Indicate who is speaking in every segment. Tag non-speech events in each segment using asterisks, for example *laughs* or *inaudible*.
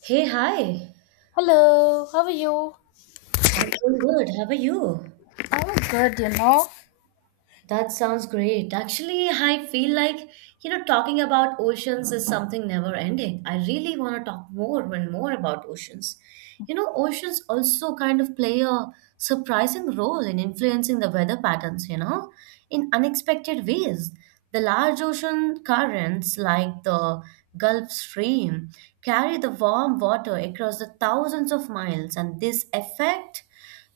Speaker 1: Hey, hi.
Speaker 2: Hello, how are you?
Speaker 1: I'm doing good. How are you?
Speaker 2: I'm good, you know.
Speaker 1: That sounds great. Actually, I feel like, talking about oceans is something never ending. I really want to talk more and more about oceans. You know, oceans also kind of play a surprising role in influencing the weather patterns, in unexpected ways. The large ocean currents, like the Gulf Stream, carry the warm water across the thousands of miles, and this effect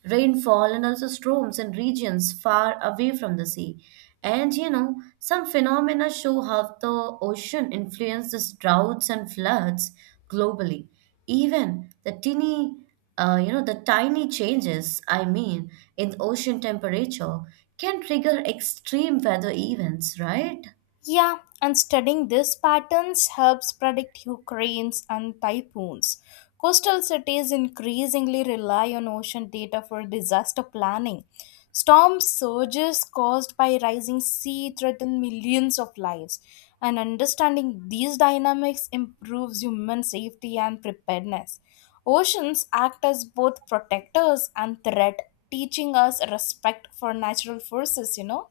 Speaker 1: rainfall and also storms in regions far away from the sea. And you know, some phenomena show how the ocean influences droughts and floods globally. Even the tiny, the tiny changes, I mean, in ocean temperature can trigger extreme weather events, right?
Speaker 2: Yeah, and studying these patterns helps predict hurricanes and typhoons. Coastal cities increasingly rely on ocean data for disaster planning. Storm surges caused by rising sea threaten millions of lives, and understanding these dynamics improves human safety and preparedness. Oceans act as both protectors and threat, teaching us respect for natural forces, you know.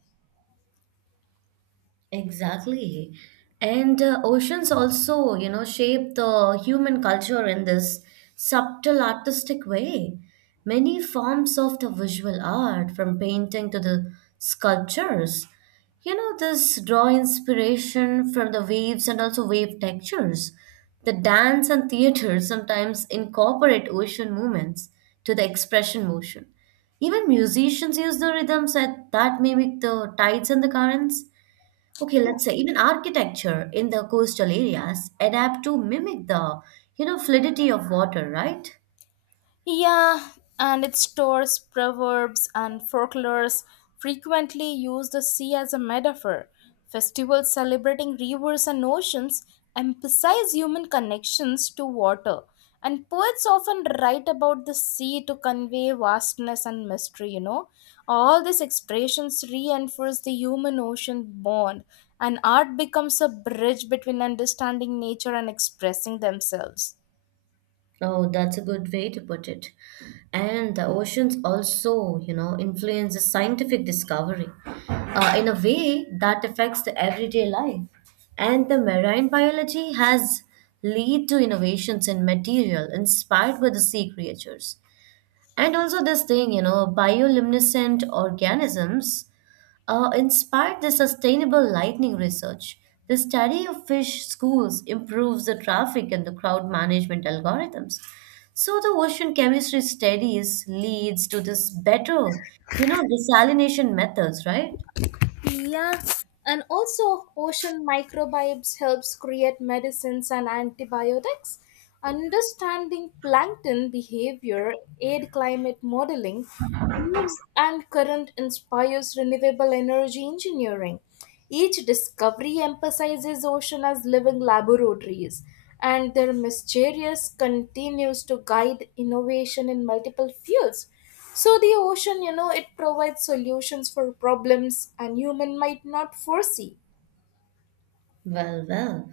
Speaker 1: Exactly. And oceans also, shape the human culture in this subtle artistic way. Many forms of the visual art, from painting to the sculptures, this draw inspiration from the waves and also wave textures. The dance and theater *laughs* sometimes incorporate ocean movements to the expression motion. Even musicians use the rhythms that mimic the tides and the currents. Okay, let's say even architecture in the coastal areas adapt to mimic the, fluidity of water, right?
Speaker 2: Yeah, and its stores, proverbs, and folklores frequently use the sea as a metaphor. Festivals celebrating rivers and oceans emphasize human connections to water, and poets often write about the sea to convey vastness and mystery, you know. All these expressions reinforce the human ocean bond, and art becomes a bridge between understanding nature and expressing themselves.
Speaker 1: Oh, that's a good way to put it. And the oceans also, influence the scientific discovery in a way that affects the everyday life. And the marine biology has lead to innovations in material inspired by the sea creatures. And also, this thing, you know, bioluminescent organisms inspired the sustainable lightning research. The study of fish schools improves the traffic and the crowd management algorithms. So, the ocean chemistry studies leads to this better, desalination methods, right?
Speaker 2: Yeah, and also ocean microbiomes helps create medicines and antibiotics. Understanding plankton behavior, aid climate modeling, waves and current inspires renewable energy engineering. Each discovery emphasizes ocean as living laboratories, and their mysterious continues to guide innovation in multiple fields. So the ocean, you know, it provides solutions for problems and human might not foresee.
Speaker 1: Well,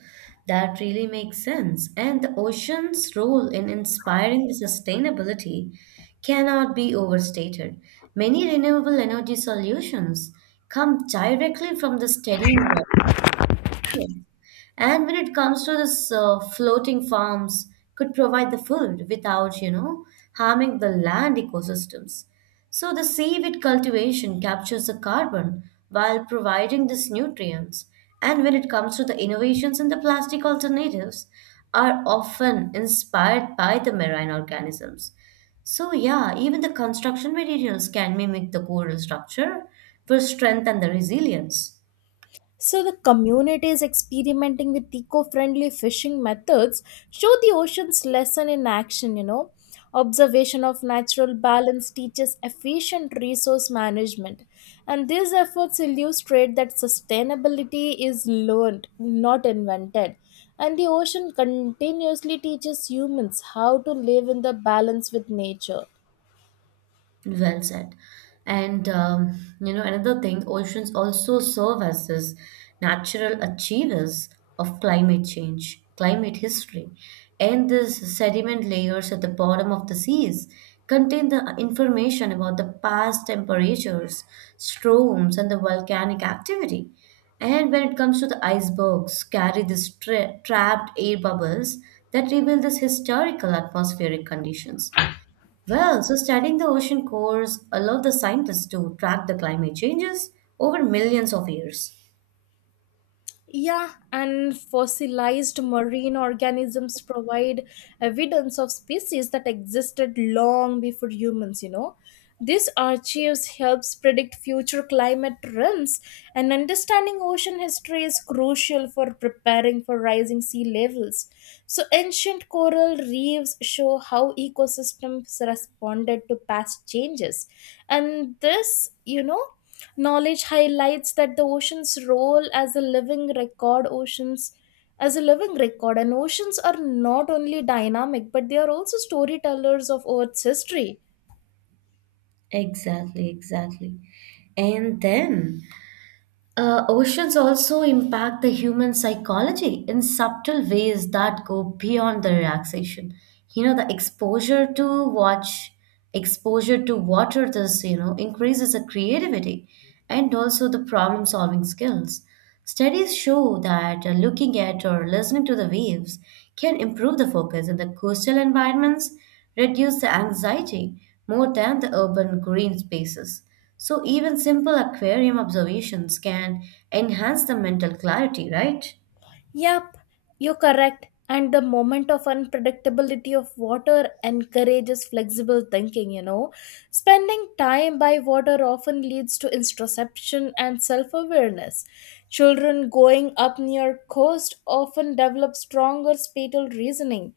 Speaker 1: that really makes sense. And the ocean's role in inspiring the sustainability cannot be overstated. Many renewable energy solutions come directly from the steadying water. And when it comes to this floating farms, could provide the food without, harming the land ecosystems. So the seaweed cultivation captures the carbon while providing these nutrients. And when it comes to the innovations in the plastic alternatives, are often inspired by the marine organisms. So yeah, even the construction materials can mimic the coral structure for strength and the resilience.
Speaker 2: So the communities experimenting with eco-friendly fishing methods show the ocean's lesson in action, you know. Observation of natural balance teaches efficient resource management. And these efforts illustrate that sustainability is learned, not invented. And the ocean continuously teaches humans how to live in the balance with nature.
Speaker 1: Well said. And you know, another thing, oceans also serve as this natural achievers of climate change, climate history. And these sediment layers at the bottom of the seas contain the information about the past temperatures, storms, and the volcanic activity. And when it comes to the icebergs, carry these trapped air bubbles that reveal these historical atmospheric conditions. Well, so studying the ocean cores allowed the scientists to track the climate changes over millions of years.
Speaker 2: Yeah, and fossilized marine organisms provide evidence of species that existed long before humans, you know. This archives helps predict future climate trends, and understanding ocean history is crucial for preparing for rising sea levels. So, ancient coral reefs show how ecosystems responded to past changes, and this, you know knowledge highlights that the ocean's role as a living record, oceans as a living record, and oceans are not only dynamic but they are also storytellers of Earth's history.
Speaker 1: Exactly, exactly. And then oceans also impact the human psychology in subtle ways that go beyond the relaxation. You know, the exposure to water, this, you know, increases the creativity and also the problem solving skills. Studies show that looking at or listening to the waves can improve the focus in the coastal environments, reduce the anxiety more than the urban green spaces. So, even simple aquarium observations can enhance the mental clarity, right?
Speaker 2: Yep, you're correct. And the moment of unpredictability of water encourages flexible thinking, you know. Spending time by water often leads to introspection and self-awareness. Children growing up near coast often develop stronger spatial reasoning,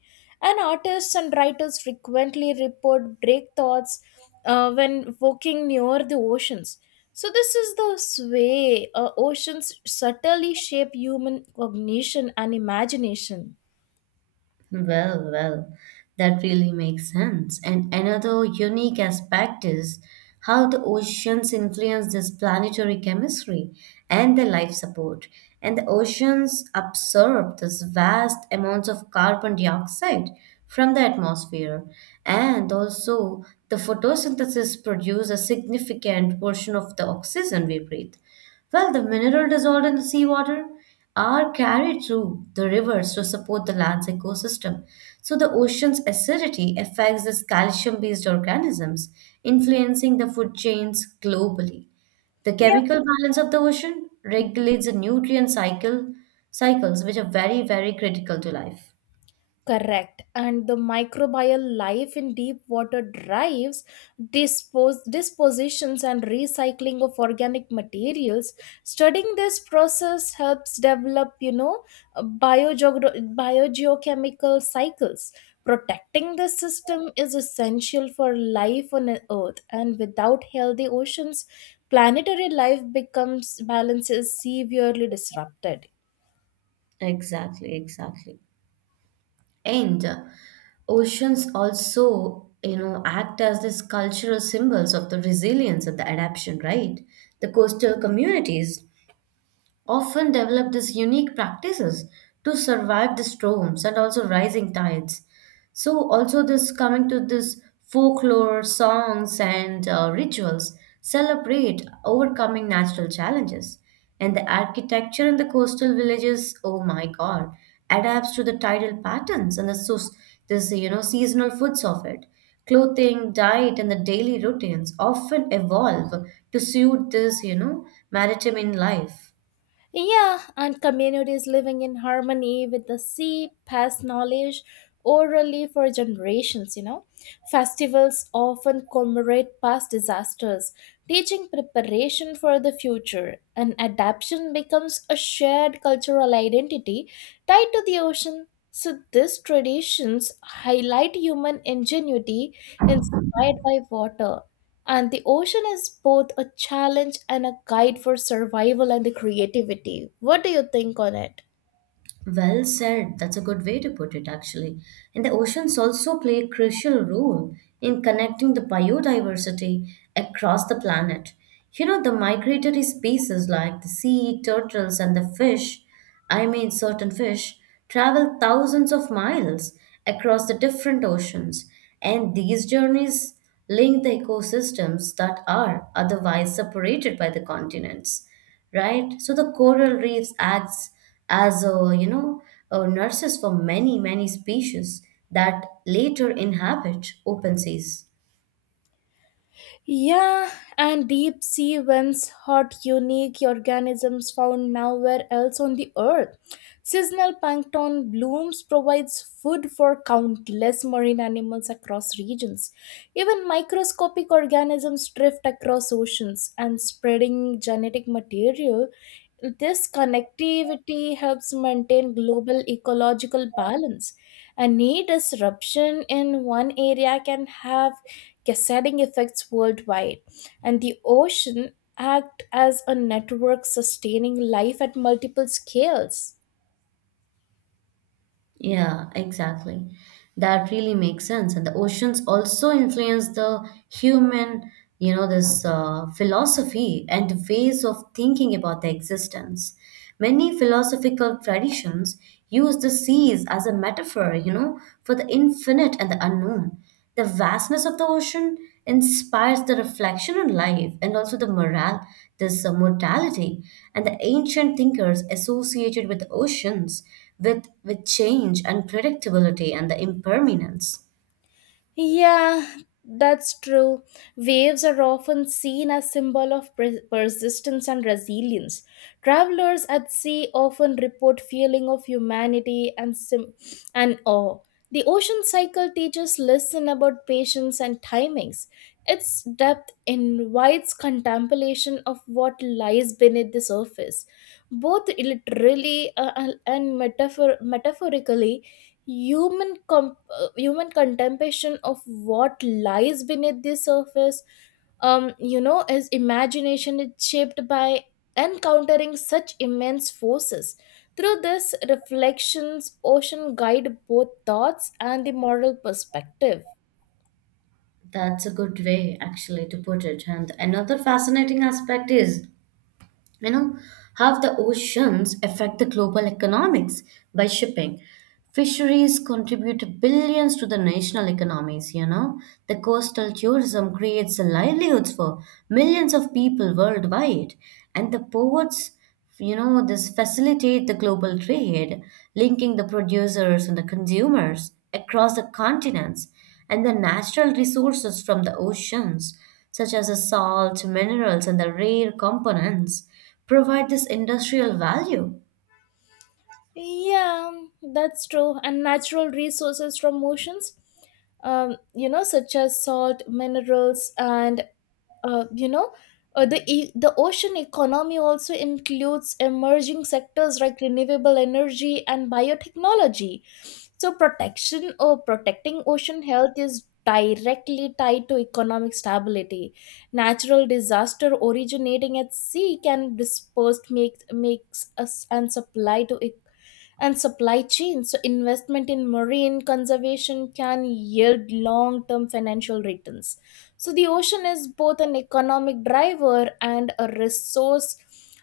Speaker 2: and artists and writers frequently report break thoughts when walking near the oceans. So this is the way oceans subtly shape human cognition and imagination.
Speaker 1: Well, that really makes sense. And another unique aspect is how the oceans influence this planetary chemistry and the life support. And the oceans absorb this vast amounts of carbon dioxide from the atmosphere. And also, the photosynthesis produces a significant portion of the oxygen we breathe. Well, the mineral dissolved in the seawater are carried through the rivers to support the land's ecosystem. So the ocean's acidity affects these calcium-based organisms, influencing the food chains globally. The
Speaker 2: Yeah.
Speaker 1: chemical balance of the ocean
Speaker 2: Mhm.
Speaker 1: regulates the nutrient cycle cycles, which are very, very critical to life.
Speaker 2: Correct. And the microbial life in deep water drives dispositions and recycling of organic materials. Studying this process helps develop, you know, biogeochemical cycles. Protecting the system is essential for life on Earth, and without healthy oceans, planetary life becomes balances severely disrupted.
Speaker 1: Exactly, exactly. And oceans also, act as these cultural symbols of the resilience and the adaptation, right? The coastal communities often develop these unique practices to survive the storms and also rising tides. So, also this coming to this folklore, songs, and rituals celebrate overcoming natural challenges. And the architecture in the coastal villages, oh my God, adapts to the tidal patterns and the so this you know seasonal foods of it. Clothing, diet, and the daily routines often evolve to suit this you know maritime in life.
Speaker 2: Yeah, and communities living in harmony with the sea pass knowledge orally for generations, you know. Festivals often commemorate past disasters, teaching preparation for the future, and adaptation becomes a shared cultural identity tied to the ocean. So, these traditions highlight human ingenuity inspired by water, and the ocean is both a challenge and a guide for survival and the creativity. What do you think on it?
Speaker 1: Well said. That's a good way to put it, actually. And the oceans also play a crucial role in connecting the biodiversity across the planet. You know, the migratory species like the sea turtles and the fish, I mean, certain fish, travel thousands of miles across the different oceans. And these journeys link the ecosystems that are otherwise separated by the continents, right? So the coral reefs acts as a you know a nurses for many many species that later inhabit open seas.
Speaker 2: Yeah, and deep sea vents hot, unique organisms found nowhere else on the earth. Seasonal plankton blooms provides food for countless marine animals across regions. Even microscopic organisms drift across oceans and spreading genetic material. This connectivity helps maintain global ecological balance. Any disruption in one area can have cascading effects worldwide, and the ocean act as a network sustaining life at multiple scales.
Speaker 1: Yeah, exactly. That really makes sense. And the oceans also influence the human, you know, this philosophy and ways of thinking about the existence. Many philosophical traditions use the seas as a metaphor, you know, for the infinite and the unknown. The vastness of the ocean inspires the reflection on life and also the morale, this mortality, and the ancient thinkers associated with oceans with change, unpredictability, and the impermanence.
Speaker 2: Yeah, that's true. Waves are often seen as symbol of persistence and resilience. Travelers at sea often report feeling of humanity and and awe. The ocean cycle teaches lesson about patience and timings. Its depth invites contemplation of what lies beneath the surface. Both literally and metaphorically, human human contemplation of what lies beneath the surface you know, his imagination is shaped by encountering such immense forces. Through this reflections ocean guide both thoughts and the moral perspective.
Speaker 1: That's a good way, actually, to put it. And another fascinating aspect is you know how the oceans affect the global economics by shipping fisheries contribute billions to the national economies, you know, the coastal tourism creates livelihoods for millions of people worldwide. And the ports, this facilitate the global trade, linking the producers and the consumers across the continents. And the natural resources from the oceans, such as the salt, minerals, and the rare components, provide this industrial value.
Speaker 2: Yeah, that's true. And natural resources from oceans, you know, such as salt minerals and uh, you know the the ocean economy also includes emerging sectors like renewable energy and biotechnology. So protection or protecting ocean health is directly tied to economic stability. Natural disaster originating at sea can dispersed make makes us and supply to and supply chains. So investment in marine conservation can yield long term financial returns. So the ocean is both an economic driver and a resource,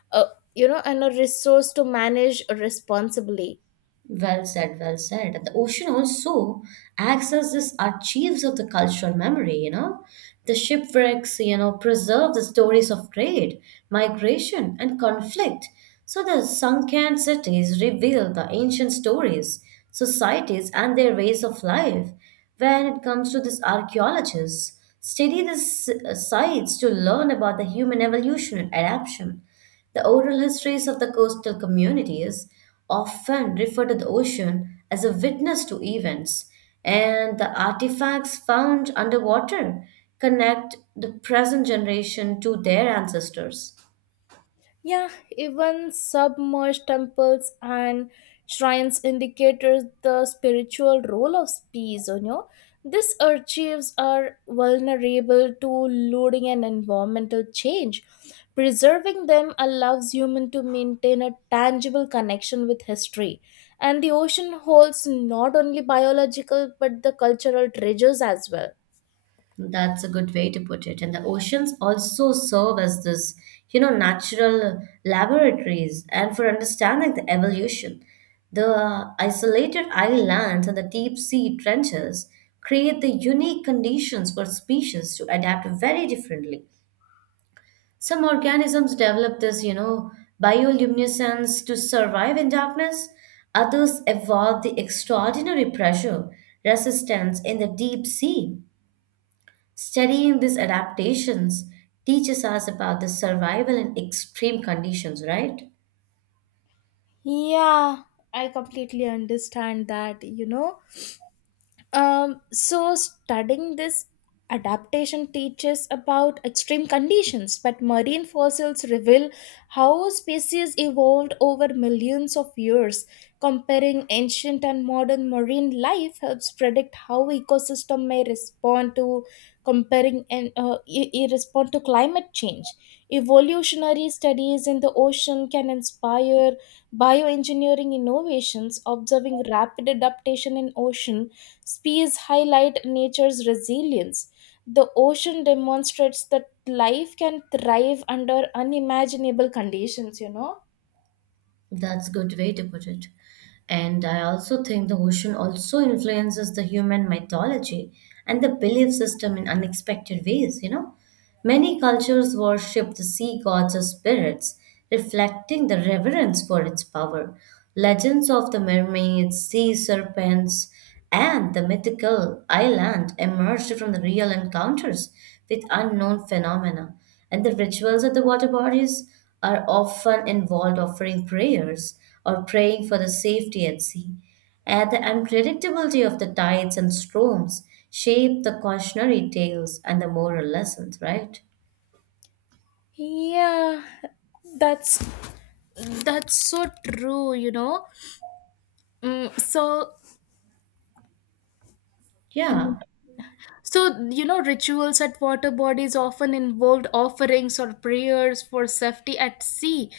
Speaker 2: uh, you know, and a resource to manage responsibly.
Speaker 1: Well said. And the ocean also acts as this archives of the cultural memory, you know. The shipwrecks, you know, preserve the stories of trade, migration, and conflict. So the sunken cities reveal the ancient stories, societies, and their ways of life. When it comes to this archaeologists, study the sites to learn about the human evolution and adaptation. The oral histories of the coastal communities often refer to the ocean as a witness to events, and the artifacts found underwater connect the present generation to their ancestors.
Speaker 2: Yeah, even submerged temples and shrines indicators the spiritual role of space, you know. These archives are vulnerable to looting and environmental change. Preserving them allows humans to maintain a tangible connection with history. And the ocean holds not only biological but the cultural treasures as well.
Speaker 1: That's a good way to put it. And the oceans also serve as this, natural laboratories and for understanding the evolution. The isolated islands and the deep sea trenches create the unique conditions for species to adapt very differently. Some organisms develop this, bioluminescence to survive in darkness. Others evolve the extraordinary pressure resistance in the deep sea. Studying these adaptations teaches us about the survival in extreme conditions, right?
Speaker 2: Yeah, I completely understand that, you know. So studying this adaptation teaches about extreme conditions, but marine fossils reveal how species evolved over millions of years. Comparing ancient and modern marine life helps predict how ecosystem may respond to comparing and e- e- respond to climate change. Evolutionary studies in the ocean can inspire bioengineering innovations. Observing rapid adaptation in ocean species highlight nature's resilience. The ocean demonstrates that life can thrive under unimaginable conditions, you know?
Speaker 1: That's good way to put it. And I also think the ocean also influences the human mythology and the belief system in unexpected ways, you know. Many cultures worship the sea gods or spirits, reflecting the reverence for its power. Legends of the mermaids, sea serpents, and the mythical island emerged from the real encounters with unknown phenomena. And the rituals at the water bodies are often involved offering prayers or praying for the safety at sea. And the unpredictability of the tides and storms shape the cautionary tales and the moral lessons, right?
Speaker 2: Yeah, that's that's so true, you know. Mm, so
Speaker 1: Yeah.
Speaker 2: mm, So, you know, rituals at water bodies often involved offerings or prayers for safety at sea.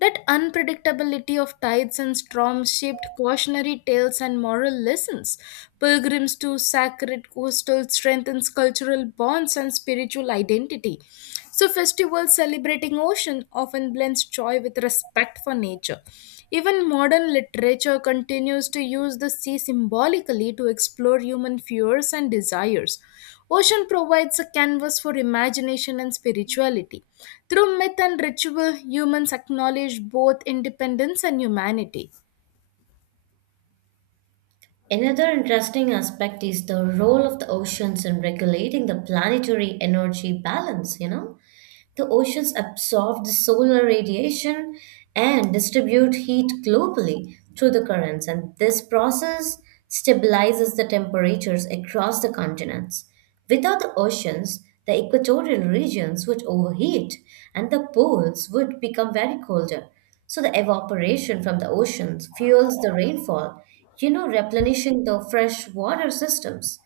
Speaker 2: That unpredictability of tides and storms shaped cautionary tales and moral lessons. Pilgrims to sacred coastal strengthens cultural bonds and spiritual identity. So, festivals celebrating ocean often blends joy with respect for nature. Even modern literature continues to use the sea symbolically to explore human fears and desires. Ocean provides a canvas for imagination and spirituality. Through myth and ritual, humans acknowledge both independence and humanity.
Speaker 1: Another interesting aspect is the role of the oceans in regulating the planetary energy balance, you know? The oceans absorb the solar radiation and distribute heat globally through the currents, and this process stabilizes the temperatures across the continents. Without the oceans, the equatorial regions would overheat and the poles would become very colder. So, the evaporation from the oceans fuels the rainfall, replenishing the freshwater systems.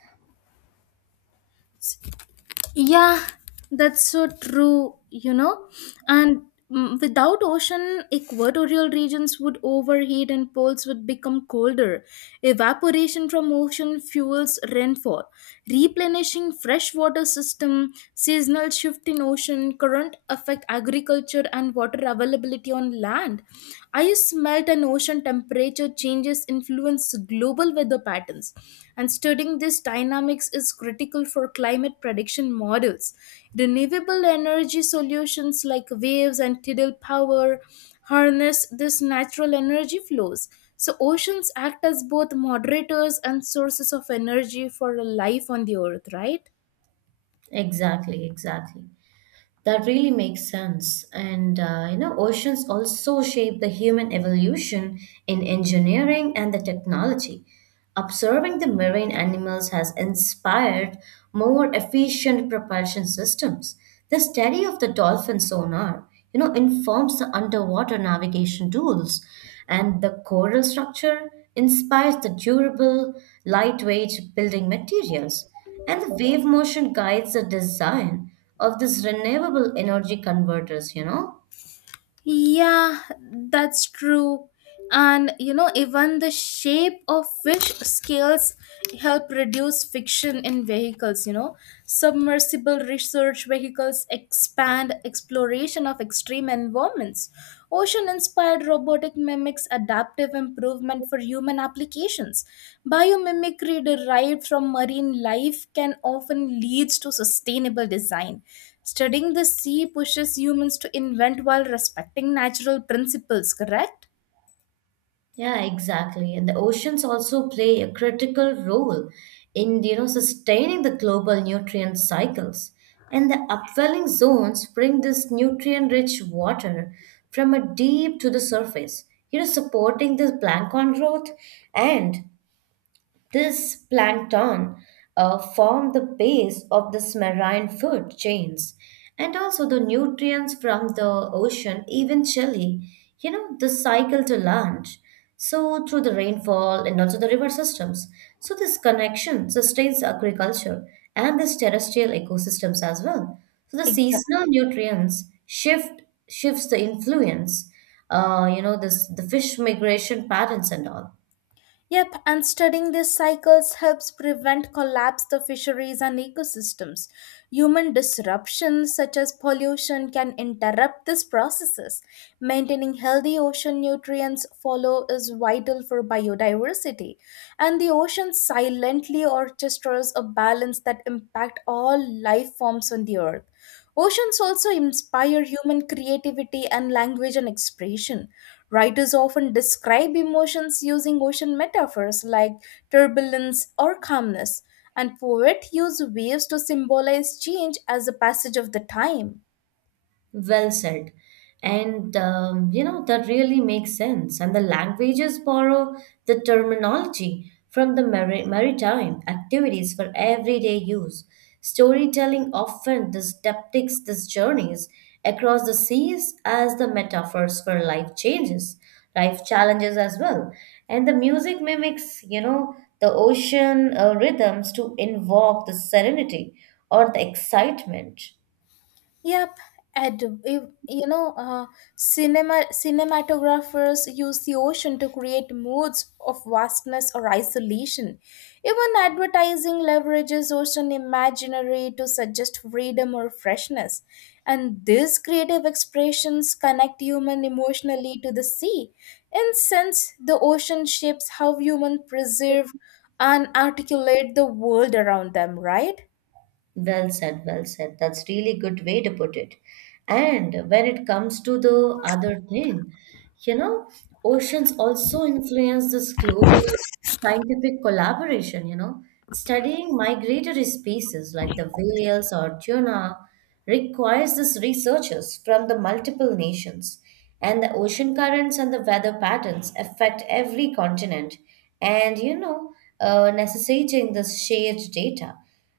Speaker 2: Yeah, that's so true, you know. And without ocean, equatorial regions would overheat and poles would become colder. Evaporation from ocean fuels rainfall, replenishing freshwater system, seasonal shift in ocean current affect agriculture and water availability on land. I smell climate and ocean temperature changes influence global weather patterns, and studying these dynamics is critical for climate prediction models. Renewable energy solutions like waves and tidal power harness these natural energy flows. So, oceans act as both moderators and sources of energy for life on the earth, right?
Speaker 1: Exactly, exactly. That really makes sense. And you know, oceans also shape the human evolution in engineering and the technology. Observing the marine animals has inspired more efficient propulsion systems. The study of the dolphin sonar, informs the underwater navigation tools, and the coral structure inspires the durable, lightweight building materials. And the wave motion guides the design of these renewable energy converters, you know?
Speaker 2: Yeah, that's true. And you know, even the shape of fish scales help reduce friction in vehicles, you know. Submersible research vehicles expand exploration of extreme environments. Ocean inspired robotic mimics adaptive improvement for human applications. Biomimicry derived from marine life can often leads to sustainable design. Studying the sea pushes humans to invent while respecting natural principles, correct?
Speaker 1: Yeah, exactly. And the oceans also play a critical role in, sustaining the global nutrient cycles. And the upwelling zones bring this nutrient-rich water from a deep to the surface, supporting this plankton growth and this plankton form the base of the marine food chains, and also the nutrients from the ocean eventually, the cycle to land. So through the rainfall and also the river systems. So this connection sustains agriculture and this terrestrial ecosystems as well. So the seasonal nutrients shifts the influence, this the fish migration patterns and all.
Speaker 2: Yep, and studying these cycles helps prevent collapse of fisheries and ecosystems. Human disruptions such as pollution can interrupt these processes. Maintaining healthy ocean nutrients follow is vital for biodiversity, and the ocean silently orchestras a balance that impact all life forms on the earth. Oceans also inspire human creativity and language and expression. Writers often describe emotions using ocean metaphors like turbulence or calmness, and poets use waves to symbolize change as the passage of the time.
Speaker 1: Well said. And you know, that really makes sense. And the languages borrow the terminology from the maritime activities for everyday use. Storytelling often depicts these journeys across the seas as the metaphors for life changes, life challenges as well. And the music mimics, the ocean rhythms to invoke the serenity or the excitement.
Speaker 2: Yep, and cinema cinematographers use the ocean to create moods of vastness or isolation. Even advertising leverages ocean imaginary to suggest freedom or freshness. And these creative expressions connect human emotionally to the sea. In sense, the ocean shapes how humans preserve and articulate the world around them, right?
Speaker 1: Well said, well said. That's really good way to put it. And when it comes to the other thing, you know, oceans also influence this global scientific collaboration, Studying migratory species like the whales or tuna requires this researchers from the multiple nations. And the ocean currents and the weather patterns affect every continent. And necessitating this shared data.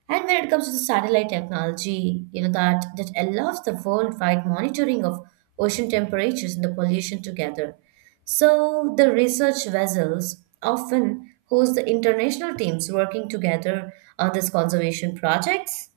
Speaker 1: And when it comes to the satellite technology, you know that allows the worldwide monitoring of ocean temperatures and the pollution together. So the research vessels often host the international teams working together on these conservation projects.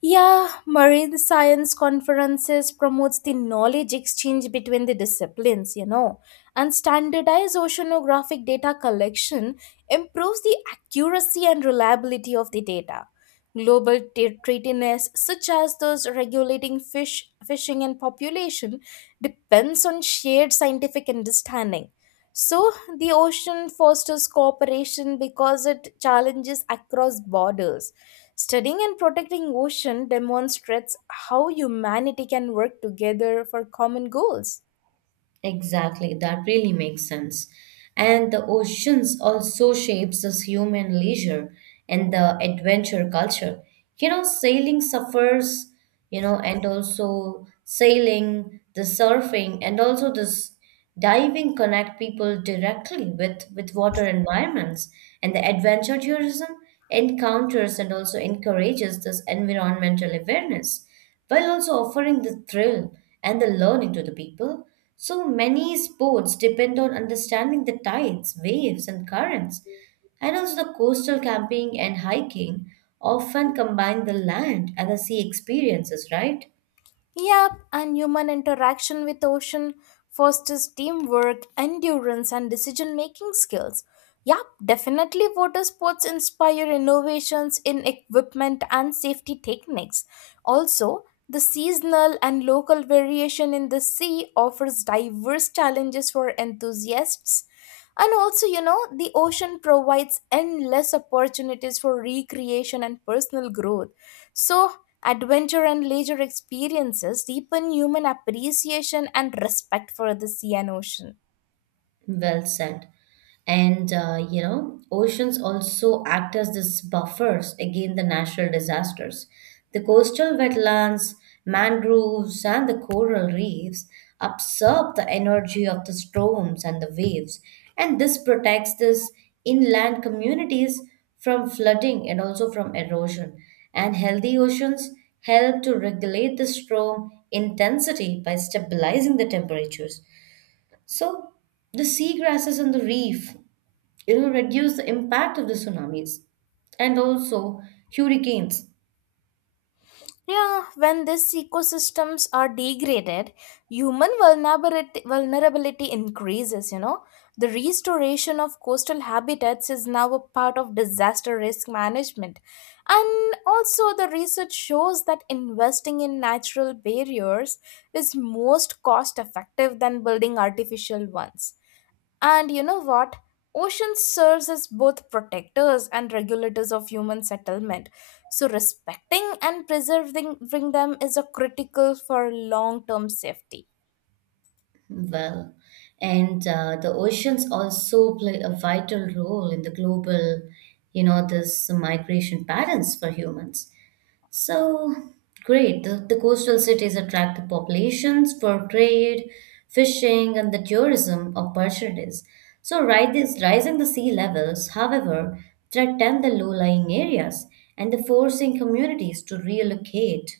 Speaker 2: Yeah, marine science conferences promotes the knowledge exchange between the disciplines, you know, and standardized oceanographic data collection improves the accuracy and reliability of the data. Global treatiness, such as those regulating fish fishing and population, depends on shared scientific understanding. So the ocean fosters cooperation because it challenges across borders. Studying and protecting ocean demonstrates how humanity can work together for common goals.
Speaker 1: Exactly, that really makes sense. And the oceans also shapes us human leisure and the adventure culture. You know, sailing suffers, and also sailing, the surfing, and also this diving connect people directly with water environments and the adventure tourism encounters and also encourages this environmental awareness while also offering the thrill and the learning to the people. So many sports depend on understanding the tides, waves and currents. And also the coastal camping and hiking often combine the land and the sea experiences, right?
Speaker 2: Yep, and human interaction with ocean fosters teamwork, endurance, and decision making skills. Yep, definitely water sports inspire innovations in equipment and safety techniques. Also, the seasonal and local variation in the sea offers diverse challenges for enthusiasts. And also, you know, the ocean provides endless opportunities for recreation and personal growth. So, adventure and leisure experiences deepen human appreciation and respect for the sea and ocean.
Speaker 1: Well said. And oceans also act as these buffers against the natural disasters. The coastal wetlands, mangroves, and the coral reefs absorb the energy of the storms and the waves, and this protects these inland communities from flooding and also from erosion. And healthy oceans help to regulate the storm intensity by stabilizing the temperatures. So the seagrasses on the reef it'll reduce the impact of the tsunamis and also hurricanes.
Speaker 2: Yeah, when these ecosystems are degraded, human vulnerability increases, you know. The restoration of coastal habitats is now a part of disaster risk management. And also, the research shows that investing in natural barriers is most cost effective than building artificial ones, and you know what? Ocean serves as both protectors and regulators of human settlement. So respecting and preserving them is a critical for long-term safety.
Speaker 1: Well, and the oceans also play a vital role in the global, this migration patterns for humans. So great. The coastal cities attract the populations for trade, fishing, and the tourism opportunities. So, rising the sea levels, however, threaten the low-lying areas and the forcing communities to relocate.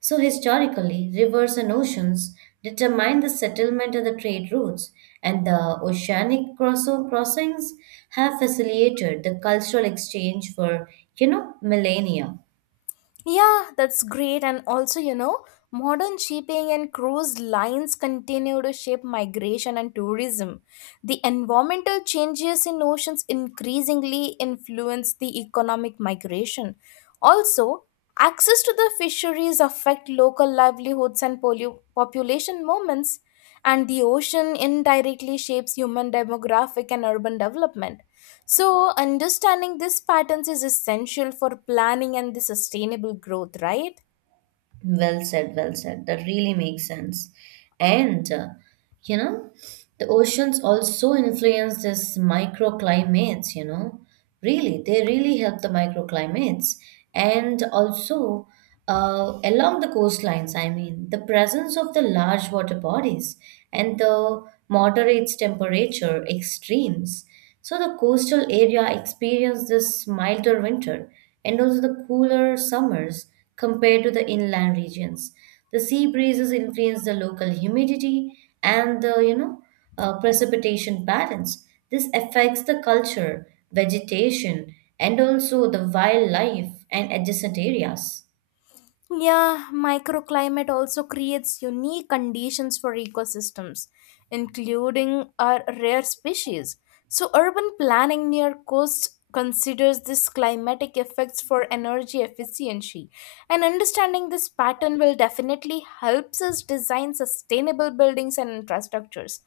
Speaker 1: So historically, rivers and oceans determine the settlement and the trade routes, and the crossings have facilitated the cultural exchange for, millennia.
Speaker 2: Yeah, that's great. And also, you know, modern shipping and cruise lines continue to shape migration and tourism. The environmental changes in oceans increasingly influence the economic migration. Also, access to the fisheries affect local livelihoods and population movements, and the ocean indirectly shapes human demographic and urban development. So, understanding these patterns is essential for planning and the sustainable growth, right?
Speaker 1: Well said, well said. That really makes sense. And, you know, the oceans also influence this microclimates, Really, they really help the microclimates. And also, along the coastlines, I mean, the presence of the large water bodies and the moderates temperature extremes. So the coastal area experience this milder winter and also the cooler summers compared to the inland regions. The sea breezes influence the local humidity and the precipitation patterns. This affects the culture, vegetation, and also the wildlife and adjacent areas.
Speaker 2: Yeah, microclimate also creates unique conditions for ecosystems, including our rare species. So, urban planning near coasts considers these climatic effects for energy efficiency, and understanding this pattern will definitely helps us design sustainable buildings and infrastructures.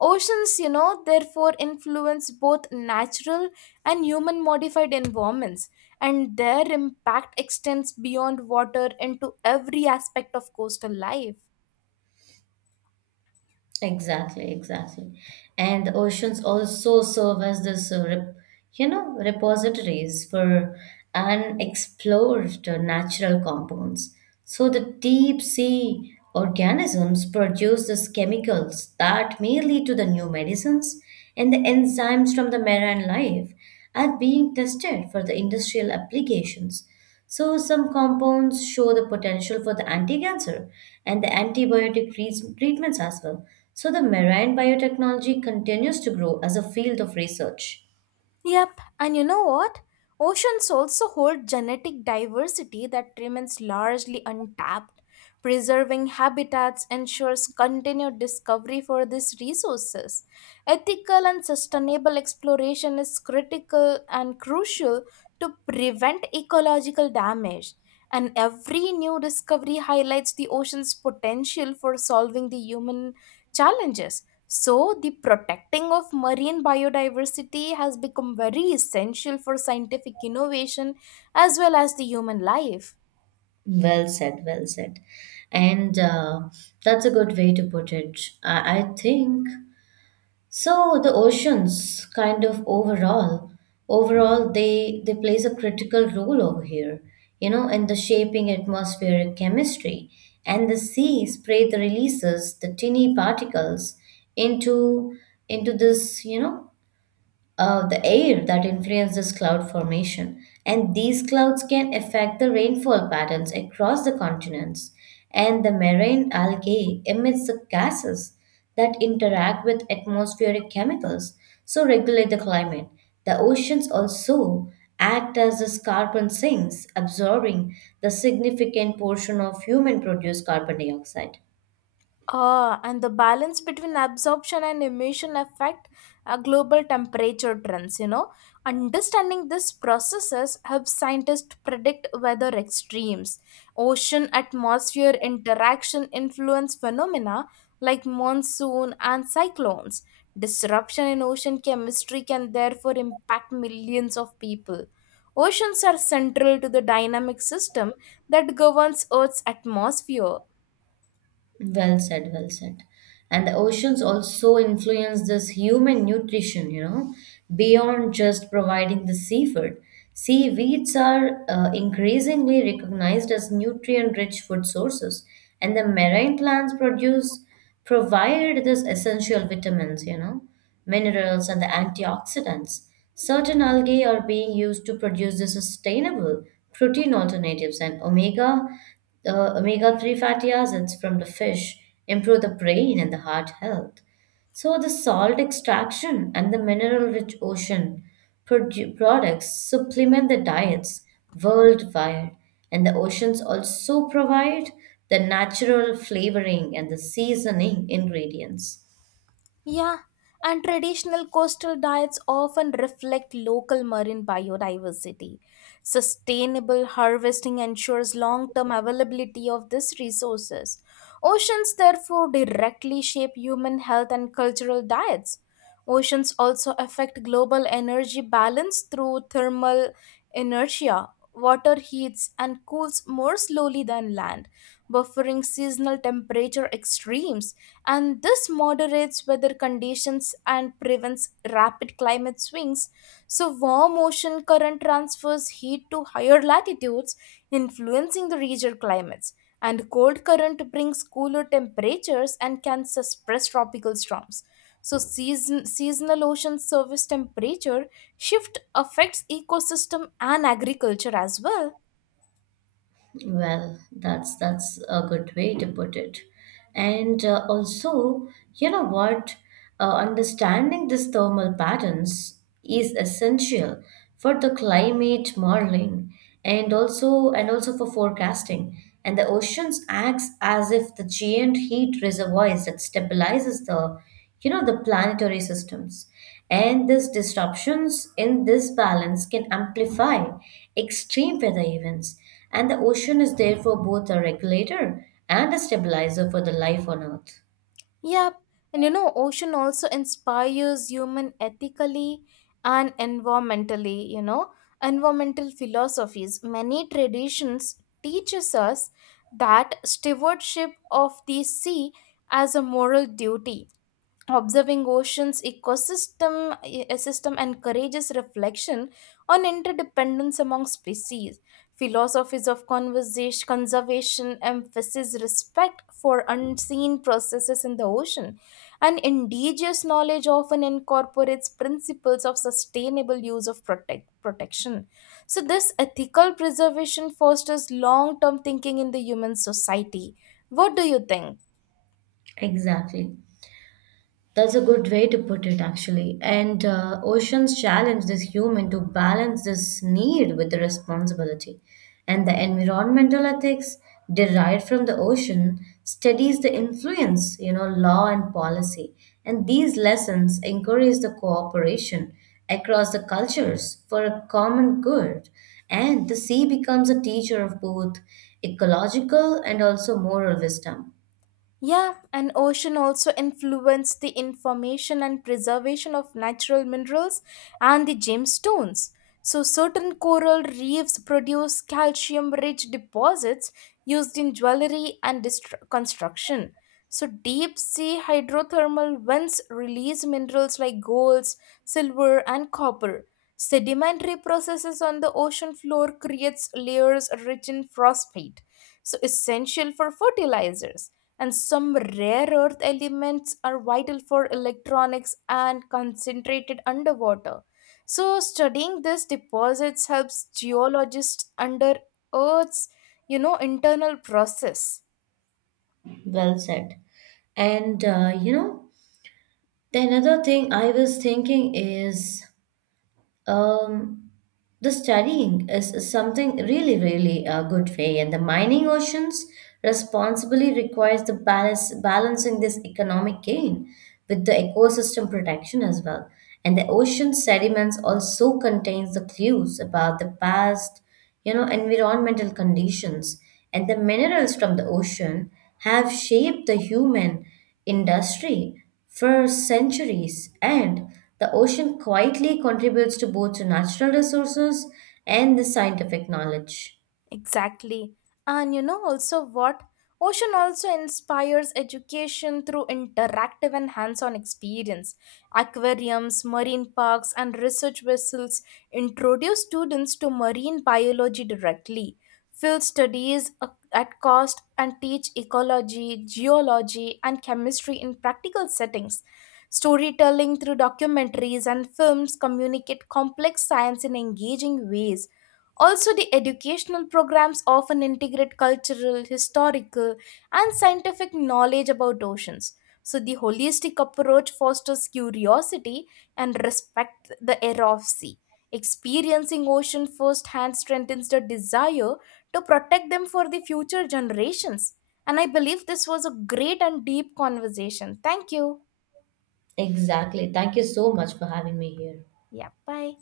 Speaker 2: Oceans, you know, therefore influence both natural and human modified environments, and their impact extends beyond water into every aspect of coastal life.
Speaker 1: Exactly, exactly. And the oceans also serve as this, rep, you know, repositories for unexplored natural compounds. So the deep sea organisms produce these chemicals that may lead to the new medicines and the enzymes from the marine life are being tested for the industrial applications. So, some compounds show the potential for the anti cancer and the treatments as well. So, the marine biotechnology continues to grow as a field of research.
Speaker 2: Yep. And you know what? Oceans also hold genetic diversity that remains largely untapped. Preserving habitats ensures continued discovery for these resources. Ethical and sustainable exploration is critical and crucial to prevent ecological damage. And every new discovery highlights the ocean's potential for solving the human challenges. So, the protecting of marine biodiversity has become very essential for scientific innovation as well as the human life.
Speaker 1: Well said, well said. And that's a good way to put it. I think so the oceans kind of overall they plays a critical role over here, in the shaping atmospheric chemistry and the sea spray the releases the tiny particles into into this you know the air that influences cloud formation, and these clouds can affect the rainfall patterns across the continents. And the marine algae emits the gases that interact with atmospheric chemicals, so regulate the climate. The oceans also act as the carbon sinks, absorbing the significant portion of human produced carbon dioxide.
Speaker 2: Ah, and the balance between absorption and emission affect global temperature trends. You know, understanding these processes helps scientists predict weather extremes. Ocean atmosphere interaction influence phenomena like monsoon and cyclones. Disruption in ocean chemistry can therefore impact millions of people. Oceans are central to the dynamic system that governs Earth's atmosphere.
Speaker 1: Well said, well said. And the oceans also influence this human nutrition, beyond just providing the seafood. Seaweeds are increasingly recognized as nutrient-rich food sources, and the marine plants produce provide this essential vitamins, minerals, and the antioxidants. Certain algae are being used to produce the sustainable protein alternatives and omega-3 fatty acids from the fish improve the brain and the heart health. So the salt extraction and the mineral-rich ocean products supplement the diets worldwide, and the oceans also provide the natural flavoring and the seasoning ingredients.
Speaker 2: Yeah, and traditional coastal diets often reflect local marine biodiversity. Sustainable harvesting ensures long term availability of these resources. Oceans, therefore, directly shape human health and cultural diets. Oceans also affect global energy balance through thermal inertia. Water heats and cools more slowly than land, buffering seasonal temperature extremes, and this moderates weather conditions and prevents rapid climate swings. So, warm ocean current transfers heat to higher latitudes, influencing the regional climates, and cold current brings cooler temperatures and can suppress tropical storms. So seasonal ocean surface temperature shift affects ecosystem and agriculture as well.
Speaker 1: Well, that's a good way to put it. And also, you know what? Understanding these thermal patterns is essential for the climate modeling and also for forecasting. And the oceans acts as if the giant heat reservoirs that stabilizes the the planetary systems, and these disruptions in this balance can amplify extreme weather events, and the ocean is therefore both a regulator and a stabilizer for the life on earth.
Speaker 2: Yep. And you know, ocean also inspires human ethically and environmentally, you know, environmental philosophies. Many traditions teaches us that stewardship of the sea as a moral duty, observing oceans ecosystem system encourages reflection on interdependence among species. Philosophies of conversation conservation emphasize respect for unseen processes in the ocean, and indigenous knowledge often incorporates principles of sustainable use of protection. So this ethical preservation fosters long term thinking in the human society. What do you think?
Speaker 1: Exactly. That's a good way to put it, actually. And oceans challenge this human to balance this need with the responsibility. And the environmental ethics derived from the ocean studies the influence, law and policy. And these lessons encourage the cooperation across the cultures for a common good. And the sea becomes a teacher of both ecological and also moral wisdom.
Speaker 2: Yeah, and ocean also influence the information and preservation of natural minerals and the gemstones. So certain coral reefs produce calcium-rich deposits used in jewelry and construction. So deep sea hydrothermal vents release minerals like gold, silver, and copper. Sedimentary processes on the ocean floor creates layers rich in phosphate so essential for fertilizers, and some rare earth elements are vital for electronics and concentrated underwater. So studying these deposits helps geologists under Earth's, you know, internal process.
Speaker 1: Well said. And the another thing I was thinking is um, the studying is something really, really a good way, and the mining oceans responsibly requires the balance balancing this economic gain with the ecosystem protection as well. And the ocean sediments also contains the clues about the past, environmental conditions, and the minerals from the ocean have shaped the human industry for centuries, and the ocean quietly contributes to both the natural resources and the scientific knowledge.
Speaker 2: Exactly. And you know also what? Ocean also inspires education through interactive and hands on experience. Aquariums, marine parks, and research vessels introduce students to marine biology directly, field studies at cost, and teach ecology, geology, and chemistry in practical settings. Storytelling through documentaries and films communicate complex science in engaging ways. Also, the educational programs often integrate cultural, historical, and scientific knowledge about oceans. So, the holistic approach fosters curiosity and respect the era of sea. Experiencing ocean firsthand strengthens the desire to protect them for the future generations. And I believe this was a great and deep conversation. Thank you.
Speaker 1: Exactly. Thank you so much for having me here.
Speaker 2: Yeah, bye.